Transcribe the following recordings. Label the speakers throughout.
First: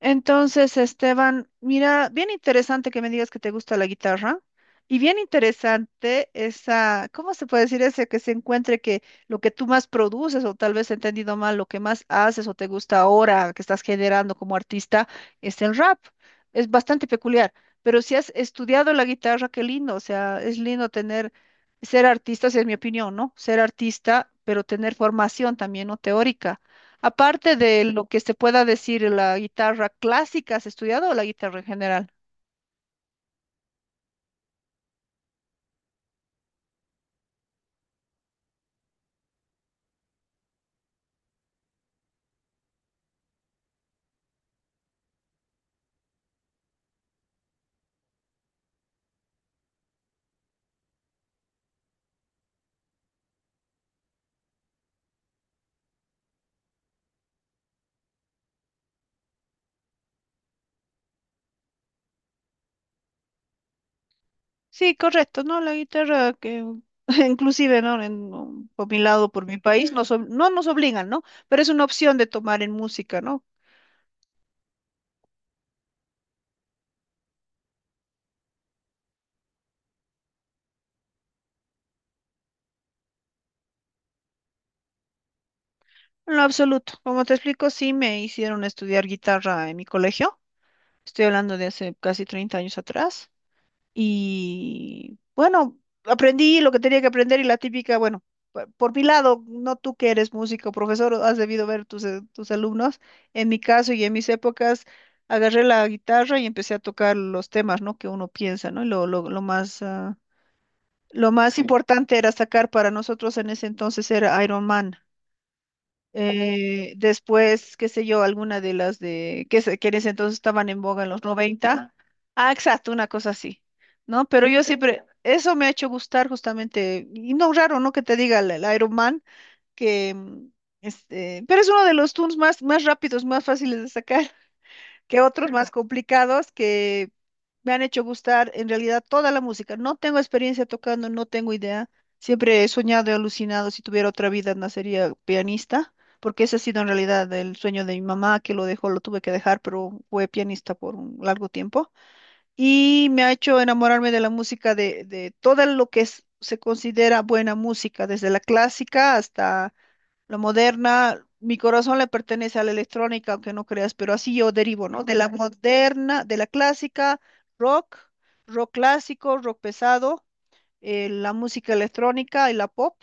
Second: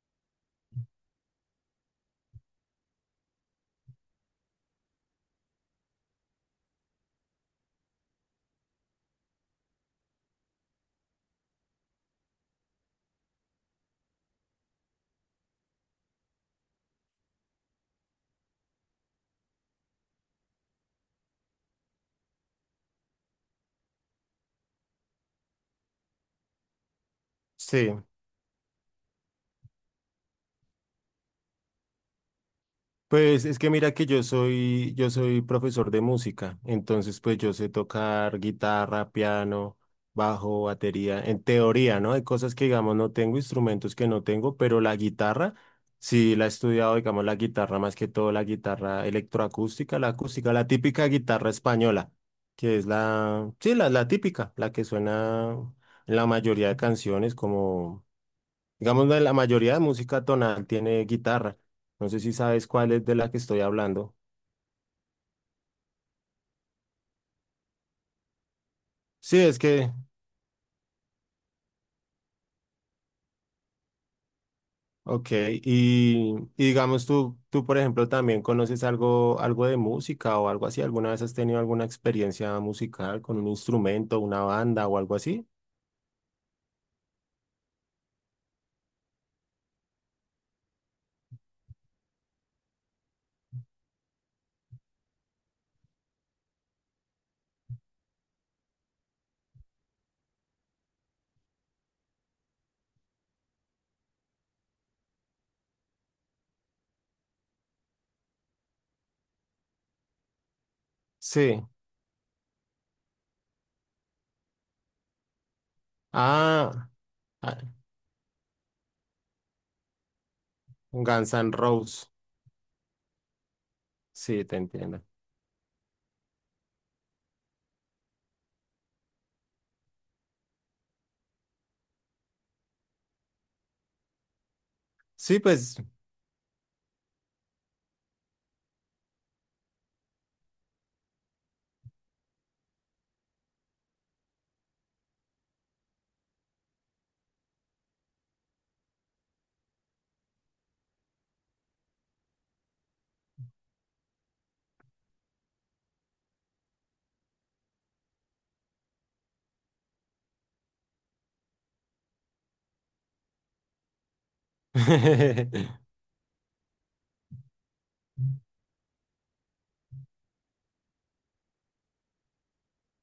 Speaker 1: Entonces, Esteban, mira, bien interesante que me digas que te gusta la guitarra y bien interesante esa, ¿cómo se puede decir ese que se encuentre que lo que tú más produces o tal vez he entendido mal, lo que más haces o te gusta ahora que estás generando como artista es el rap? Es bastante peculiar, pero si has estudiado la guitarra, qué lindo, o sea, es lindo tener, ser artista, esa es mi opinión, ¿no? Ser artista, pero tener formación también, ¿no? Teórica. Aparte de
Speaker 2: Sí,
Speaker 1: lo que se pueda decir, la guitarra clásica, ¿has estudiado o la guitarra en general?
Speaker 2: pues es que mira que yo soy profesor de música, entonces pues yo sé tocar guitarra, piano, bajo, batería, en teoría, ¿no? Hay cosas que digamos no tengo, instrumentos que no tengo, pero la guitarra, sí la he estudiado, digamos la guitarra más que todo, la guitarra electroacústica, la acústica, la típica guitarra española, que es la típica, la que suena en la mayoría de canciones como... Digamos, la mayoría de música tonal tiene guitarra. No sé si sabes cuál es de la que estoy hablando.
Speaker 1: Sí, correcto, ¿no? La guitarra que inclusive, ¿no? Por mi lado,
Speaker 2: Sí,
Speaker 1: por mi
Speaker 2: es
Speaker 1: país,
Speaker 2: que,
Speaker 1: no nos obligan, ¿no? Pero es una opción de tomar en música, ¿no?
Speaker 2: ok. Y digamos, tú, por ejemplo, también conoces algo, algo de música o algo así. ¿Alguna vez has tenido alguna experiencia musical con un instrumento, una banda o algo así?
Speaker 1: En lo absoluto. Como te explico, sí me hicieron estudiar guitarra en mi colegio. Estoy hablando de hace casi 30 años atrás. Y bueno, aprendí lo que tenía que aprender y la típica, bueno, por mi lado, no tú que eres músico, profesor, has debido ver tus alumnos. En mi caso y en mis épocas, agarré la guitarra y empecé a tocar los temas, ¿no? Que uno piensa, ¿no? Y lo más
Speaker 2: Sí.
Speaker 1: importante era sacar para nosotros en ese entonces era Iron Man.
Speaker 2: Ah, ah,
Speaker 1: Después, qué sé yo, alguna de las de que, que en ese entonces estaban en boga en los
Speaker 2: Guns N'
Speaker 1: noventa.
Speaker 2: Roses.
Speaker 1: Ah, exacto, una cosa así, ¿no?
Speaker 2: Sí,
Speaker 1: Pero
Speaker 2: te
Speaker 1: yo
Speaker 2: entiendo.
Speaker 1: siempre, eso me ha hecho gustar justamente, y no raro, ¿no? Que te diga el Iron Man, que este, pero es uno de los tunes más rápidos, más fáciles de sacar que
Speaker 2: Sí,
Speaker 1: otros más
Speaker 2: pues.
Speaker 1: complicados que me han hecho gustar en realidad toda la música. No tengo experiencia tocando, no tengo idea. Siempre he soñado y alucinado, si tuviera otra vida, nacería pianista, porque ese ha sido en realidad el sueño de mi mamá, que lo dejó, lo tuve que dejar, pero fue pianista por un largo tiempo. Y me ha hecho enamorarme de la música, de todo lo que se considera buena música, desde la clásica hasta lo moderna, mi corazón le pertenece a la electrónica, aunque no creas, pero así yo derivo, ¿no? De la Ujú. Moderna, de la clásica, rock, rock clásico, rock pesado, la música electrónica y la pop.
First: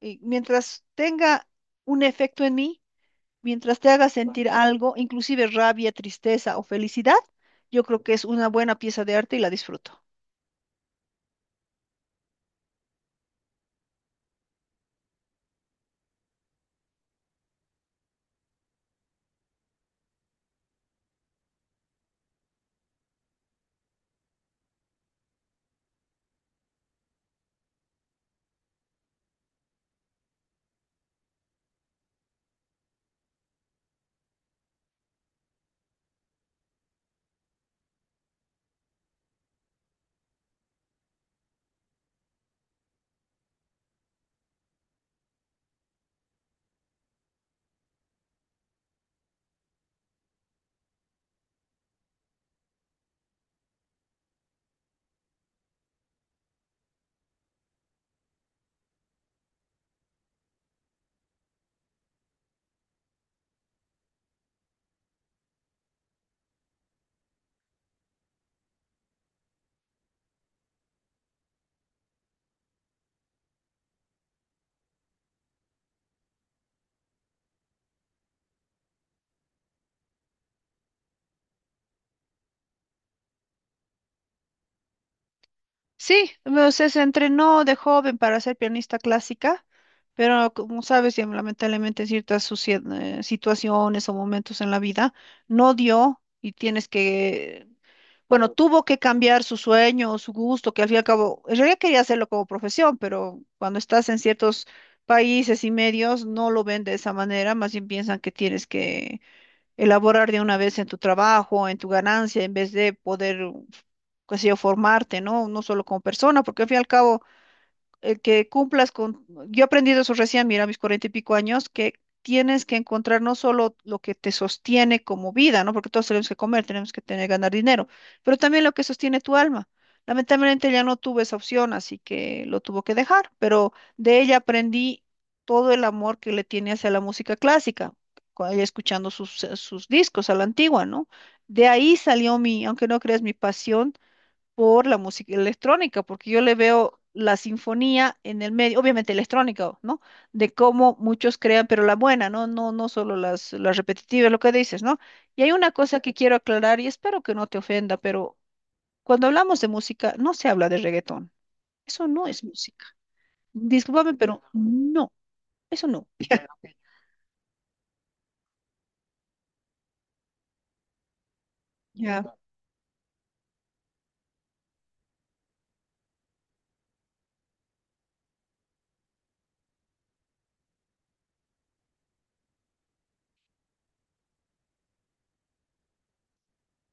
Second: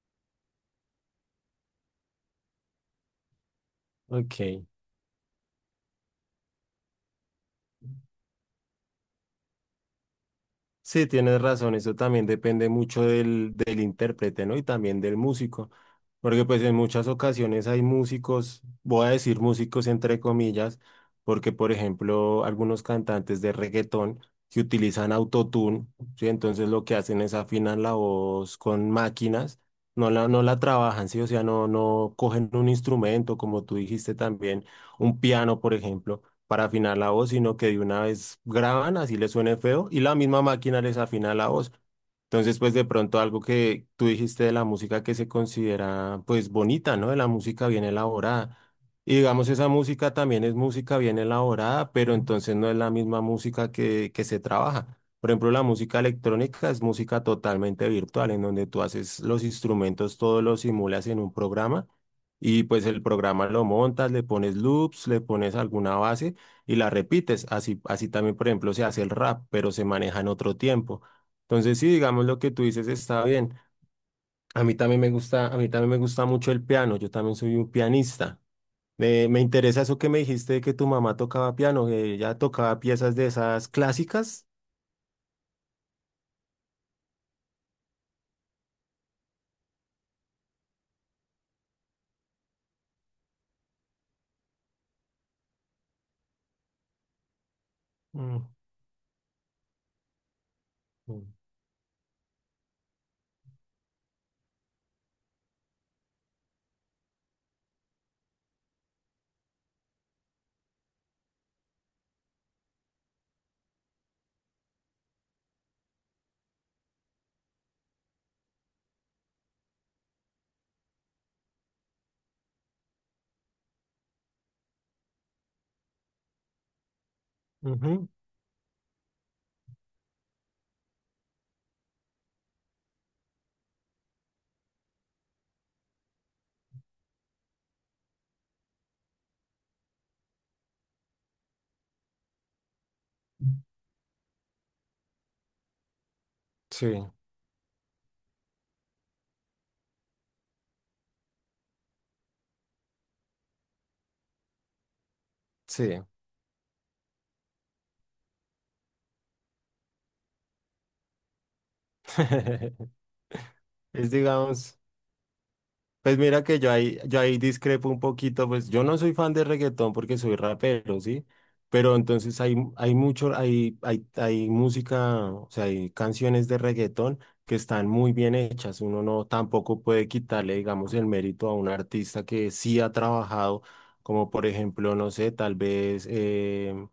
Speaker 1: Y mientras tenga un efecto en mí, mientras te haga sentir
Speaker 2: Ok.
Speaker 1: algo, inclusive rabia, tristeza o felicidad, yo creo que es una buena pieza de arte y la disfruto.
Speaker 2: Sí, tienes razón, eso también depende mucho del intérprete, ¿no? Y también del músico, porque pues en muchas ocasiones hay músicos, voy a decir músicos entre comillas, porque por ejemplo algunos cantantes de reggaetón que utilizan autotune, ¿sí? Entonces lo que hacen es afinan la voz con máquinas, no la trabajan, ¿sí? O sea, no cogen un instrumento, como tú dijiste también, un piano, por ejemplo para afinar la voz, sino que de una vez graban, así les suene feo, y la misma máquina les afina la voz. Entonces, pues de pronto algo que tú dijiste de la música que se considera pues bonita, ¿no? De la música bien elaborada. Y digamos, esa música también es música bien elaborada, pero entonces no es la misma música que se trabaja. Por ejemplo, la música electrónica es música totalmente virtual, en donde tú haces los instrumentos, todos los simulas en un programa y pues el programa lo montas, le pones loops, le pones alguna base y la repites. Así, así también, por ejemplo, se hace el rap, pero se maneja en otro tiempo. Entonces, sí, digamos lo que tú dices está bien. A mí también me gusta, a mí también me gusta mucho el piano. Yo también soy un pianista. Me interesa eso que me dijiste de que tu mamá tocaba piano, que ella tocaba piezas de esas clásicas.
Speaker 1: Sí, o sea, se entrenó de joven para ser pianista clásica, pero como sabes, ya lamentablemente en ciertas situaciones o momentos en la vida no dio y tienes que,
Speaker 2: Mm,
Speaker 1: bueno, tuvo que cambiar su sueño, su gusto, que al fin y al
Speaker 2: mm,
Speaker 1: cabo, en realidad quería hacerlo como profesión, pero cuando estás en ciertos países y medios no lo ven de esa manera, más bien piensan que tienes que elaborar de una vez en tu trabajo, en tu ganancia, en vez de poder, qué sé yo, formarte, ¿no? No solo como persona, porque al fin y al cabo el que cumplas con, yo he aprendido eso recién, mira, a mis cuarenta y pico años, que tienes que encontrar no solo lo que te sostiene como vida, ¿no? Porque todos tenemos que comer, tenemos que tener, ganar dinero,
Speaker 2: ujú.
Speaker 1: pero también lo que sostiene tu alma. Lamentablemente ya no tuve esa opción, así que lo tuvo que dejar, pero de ella aprendí todo el amor que le tiene hacia la música clásica, con ella escuchando sus discos a la antigua, ¿no? De ahí salió mi, aunque no creas, mi pasión por la música electrónica, porque yo le
Speaker 2: Sí,
Speaker 1: veo la sinfonía en el medio, obviamente electrónica, ¿no? De cómo muchos crean, pero la buena, ¿no? No, no solo las repetitivas, lo que dices, ¿no? Y hay una cosa
Speaker 2: sí.
Speaker 1: que quiero aclarar y espero que no te ofenda, pero cuando hablamos de música, no se habla de reggaetón. Eso no es música.
Speaker 2: Es,
Speaker 1: Discúlpame, pero
Speaker 2: digamos.
Speaker 1: no, eso no.
Speaker 2: Pues mira que yo ahí discrepo un poquito, pues yo no soy fan de reggaetón porque soy rapero, ¿sí? Pero
Speaker 1: Ya.
Speaker 2: entonces hay música, o sea, hay canciones de reggaetón que están muy bien hechas. Uno no tampoco puede quitarle, digamos, el mérito a un artista que sí ha trabajado, como por ejemplo, no sé, tal vez eh,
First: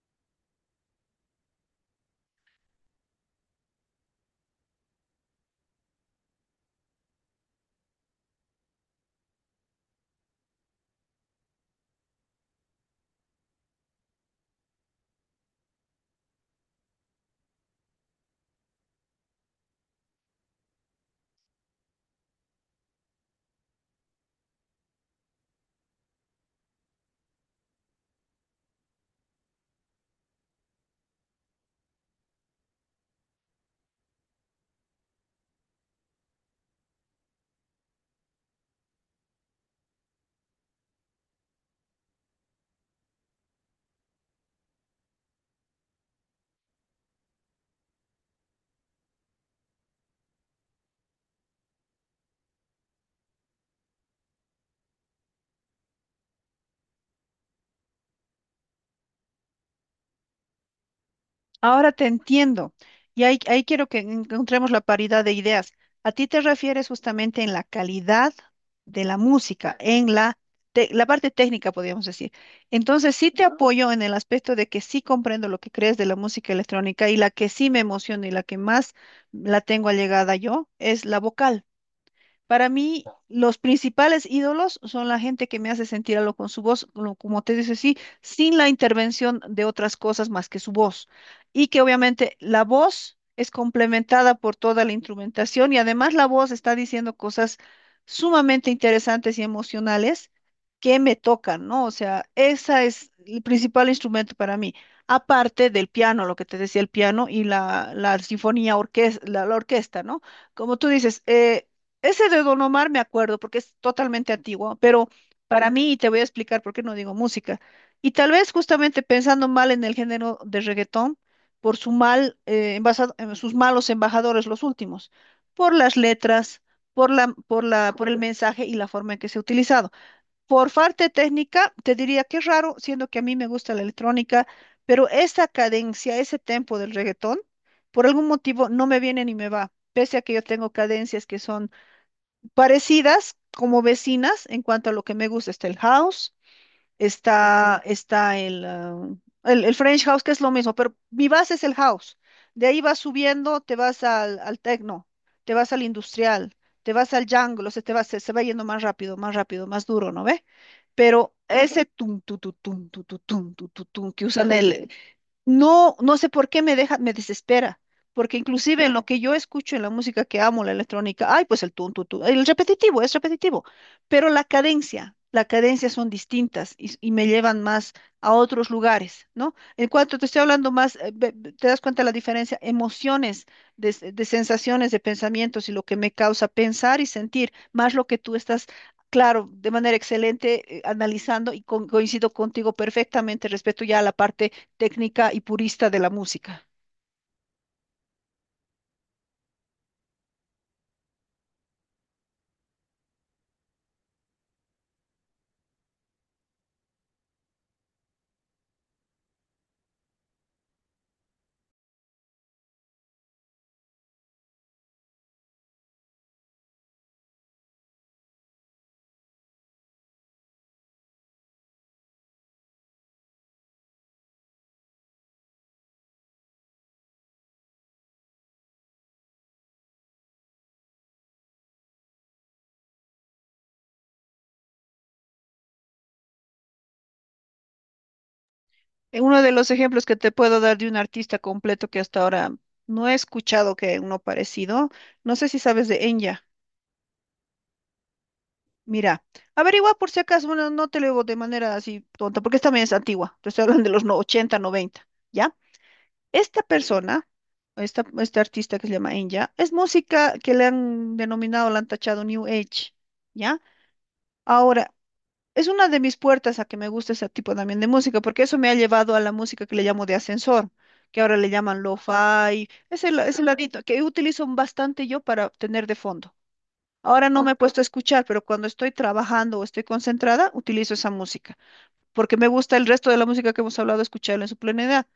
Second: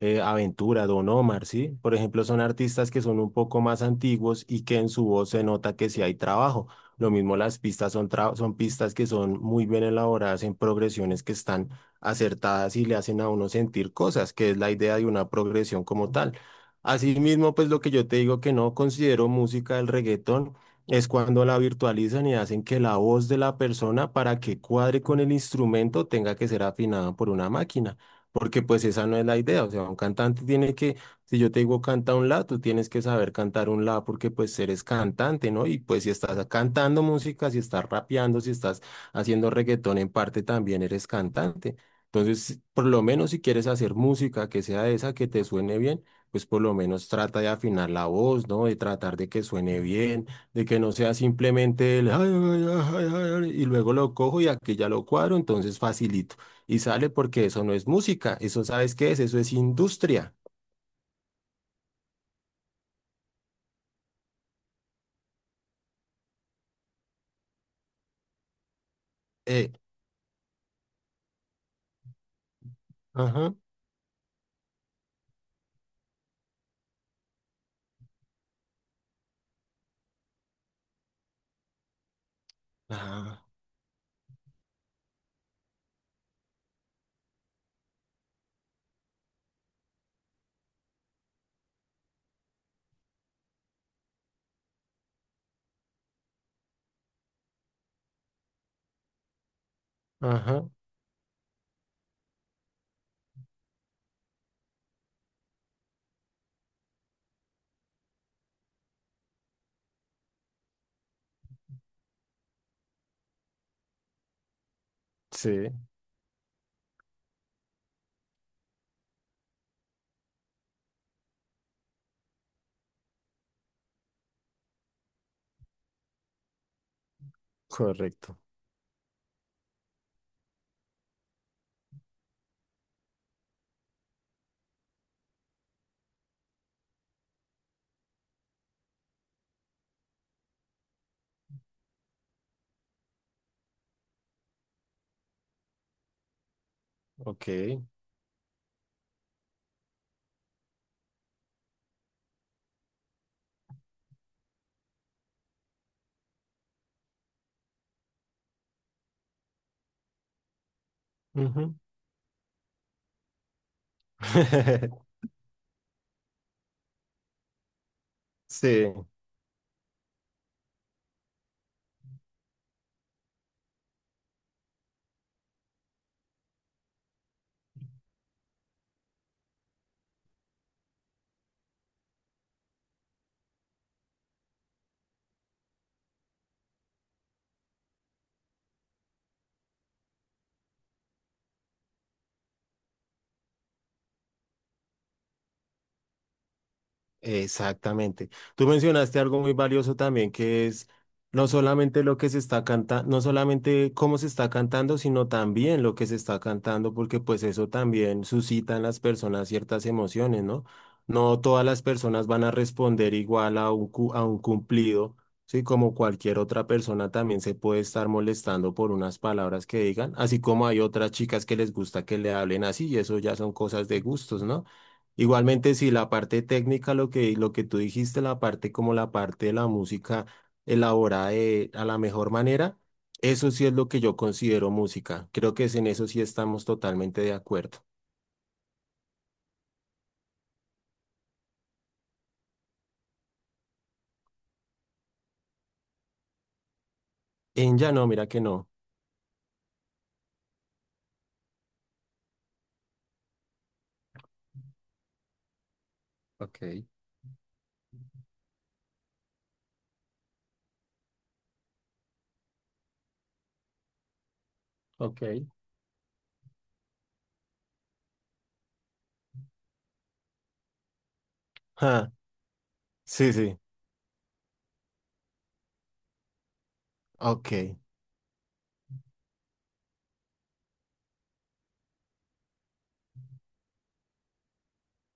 Speaker 2: eh, Aventura, Don Omar, ¿sí? Por ejemplo, son artistas que son un poco más antiguos y que en su voz se nota que sí hay trabajo. Lo mismo las pistas son, son pistas que son muy bien elaboradas en progresiones que están acertadas y le hacen a uno sentir cosas, que es la idea de una progresión como tal. Asimismo, pues lo que yo te digo que no considero música del reggaetón es cuando la virtualizan y hacen que la voz de la persona para que cuadre con el instrumento tenga que ser afinada por una máquina porque pues esa no es la idea, o sea, un cantante tiene que, si yo te digo canta un la, tú tienes que saber cantar un la porque pues eres cantante, ¿no? Y pues si estás cantando música, si estás rapeando, si estás haciendo reggaetón en parte también eres cantante. Entonces, por lo menos si quieres hacer música que sea esa, que te suene bien, pues por lo menos trata de afinar la voz, ¿no? De tratar de que suene bien, de que no sea simplemente el "ay, ay, ay, ay, ay", y luego lo cojo y aquí ya lo cuadro, entonces facilito y sale porque eso no es música, eso sabes qué es, eso es industria.
Speaker 1: Ahora te entiendo. Y ahí quiero que encontremos la paridad de ideas. A ti te refieres justamente en la calidad de la
Speaker 2: Eh,
Speaker 1: música, en la parte técnica, podríamos decir. Entonces, sí te Ujú.
Speaker 2: ajá,
Speaker 1: Apoyo en el aspecto de que sí comprendo lo que crees de la música electrónica y la que sí me emociona y la que más la tengo allegada yo es la vocal. Para mí,
Speaker 2: ajá,
Speaker 1: los principales ídolos son la gente que me hace sentir algo con su voz, como te dice, sí, sin la intervención de otras cosas más que su voz. Y que obviamente la voz es complementada por toda la instrumentación y además la voz está diciendo cosas sumamente interesantes y emocionales
Speaker 2: ajá,
Speaker 1: que me tocan, ¿no? O sea, esa es el principal instrumento para mí, aparte del piano, lo que te decía el piano y la sinfonía, la orquesta, ¿no? Como tú dices, ese de Don Omar me acuerdo porque es totalmente antiguo, pero
Speaker 2: sí,
Speaker 1: para mí, y te voy a explicar por qué no digo música, y tal vez justamente pensando mal en el género de reggaetón, por su mal, sus malos embajadores los últimos, por las letras, por el
Speaker 2: correcto,
Speaker 1: mensaje y la forma en que se ha utilizado. Por parte técnica, te diría que es raro, siendo que a mí me gusta la electrónica, pero esa cadencia, ese tempo del reggaetón, por algún motivo no me viene ni me va, pese a que yo tengo cadencias que son parecidas como vecinas en cuanto a lo que me gusta. Está el house,
Speaker 2: ok.
Speaker 1: está el French house, que es lo mismo, pero mi base es el house. De ahí vas subiendo, te vas al techno, te vas al industrial, te vas al jungle, o sea, te vas, se va yendo más rápido, más rápido, más duro, ¿no ve? Pero
Speaker 2: Ujú.
Speaker 1: ese tum, tu, tum, tu, tum, tu, tum, que usan el, no, no sé por qué me deja, me desespera, porque inclusive
Speaker 2: Sí,
Speaker 1: en lo que yo escucho en la música que amo, la electrónica, ay, pues el tun, tun, tun, el repetitivo, es repetitivo, pero la cadencia son distintas y me llevan más a otros lugares, ¿no? En cuanto te estoy hablando más, te das cuenta la diferencia, emociones, de sensaciones, de pensamientos y lo que me causa pensar y sentir, más lo que tú estás, claro, de manera excelente, analizando y coincido contigo perfectamente respecto ya a la parte técnica y purista de la música.
Speaker 2: exactamente. Tú mencionaste algo muy valioso también, que es no solamente lo que se está cantando, no solamente cómo se está cantando, sino también lo que se está cantando, porque pues eso también suscita en las personas ciertas emociones, ¿no? No todas las personas van a responder igual a un, a un cumplido, ¿sí? Como cualquier otra persona también se puede estar molestando por unas palabras que digan, así como hay otras chicas que les gusta que le hablen así, y eso ya son cosas de gustos, ¿no? Igualmente, si la parte técnica, lo que tú dijiste, la parte como la parte de la música elaborada a la mejor manera, eso sí es lo que yo considero música. Creo que es en eso sí estamos totalmente de acuerdo.
Speaker 1: Uno de los ejemplos que te puedo dar de un artista completo que hasta ahora no he escuchado que uno parecido, no sé si sabes de Enya.
Speaker 2: En ya no, mira que no.
Speaker 1: Mira, averigua por si acaso, bueno, no te lo digo de manera así tonta, porque esta también es antigua, te estoy hablando de los 80, 90, ¿ya?
Speaker 2: Ok,
Speaker 1: Esta persona, esta, este artista que se llama Enya, es música que le han denominado, la han tachado New Age, ¿ya? Ahora,
Speaker 2: ok,
Speaker 1: es una de mis puertas a que me gusta ese tipo también de música, porque eso me ha llevado a la música que le llamo de ascensor, que ahora le llaman
Speaker 2: ah,
Speaker 1: lo-fi, ese el,
Speaker 2: sí,
Speaker 1: es
Speaker 2: sí.
Speaker 1: ladito que utilizo bastante yo para tener de fondo. Ahora no me he
Speaker 2: Ok.
Speaker 1: puesto a escuchar, pero cuando estoy trabajando o estoy concentrada, utilizo esa música porque me gusta el resto de la música que hemos hablado, escucharla en su plenidad.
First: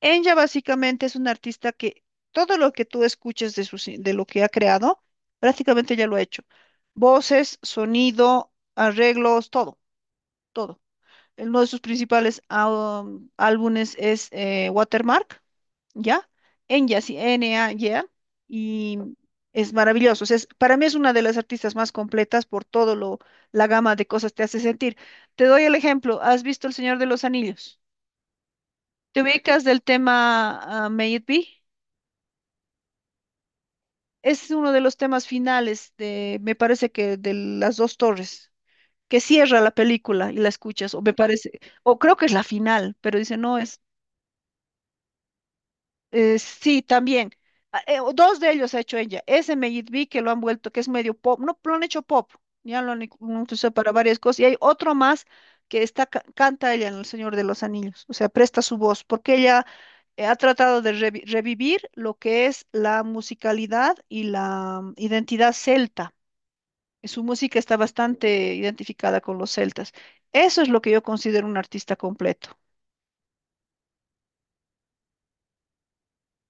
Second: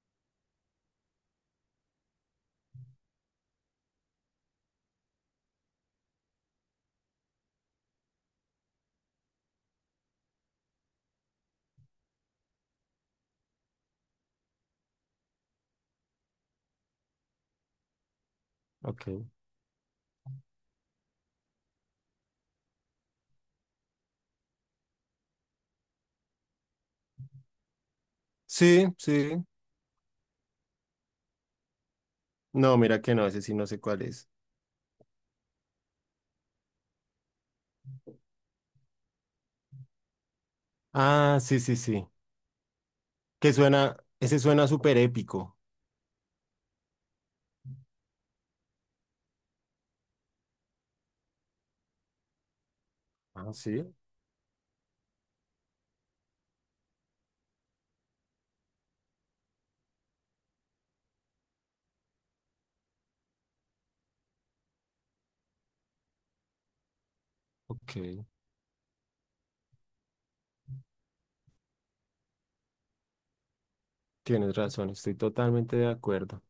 Speaker 1: Enya básicamente es una artista que todo lo que tú escuches de, de lo que ha creado, prácticamente ya lo ha hecho. Voces, sonido, arreglos, todo, todo. Uno de sus principales álbumes es Watermark. ¿Ya? Enya, así, N-A-Y-A, y A, Yeah, y
Speaker 2: Ok.
Speaker 1: es maravilloso. O sea, para mí es una de las artistas más completas por todo lo, la gama de cosas te hace sentir. Te doy el ejemplo, ¿has visto El Señor de los Anillos?
Speaker 2: Sí,
Speaker 1: ¿Te
Speaker 2: sí.
Speaker 1: ubicas del tema May It Be?
Speaker 2: No, mira que no, ese sí no sé cuál es.
Speaker 1: Es uno de los temas finales de, me parece que de las dos torres, que cierra la película y la escuchas, o me
Speaker 2: Ah,
Speaker 1: parece,
Speaker 2: sí, sí,
Speaker 1: o
Speaker 2: sí.
Speaker 1: creo que es la final, pero dice,
Speaker 2: Que
Speaker 1: no, es
Speaker 2: suena, ese suena súper épico.
Speaker 1: Sí, también. Ah, o dos de ellos ha hecho ella. Ese Meyit Bey que lo han vuelto, que es medio pop. No, lo han hecho pop. Ya lo han lo han
Speaker 2: Ah,
Speaker 1: utilizado
Speaker 2: sí,
Speaker 1: para varias cosas. Y hay otro más que está, canta ella en El Señor de los Anillos. O sea, presta su voz, porque ella ha tratado de revivir lo que es la musicalidad y la identidad celta. Y su música está
Speaker 2: ok.
Speaker 1: bastante identificada con los celtas. Eso es lo que yo considero un artista completo.
Speaker 2: Tienes razón, estoy totalmente de acuerdo.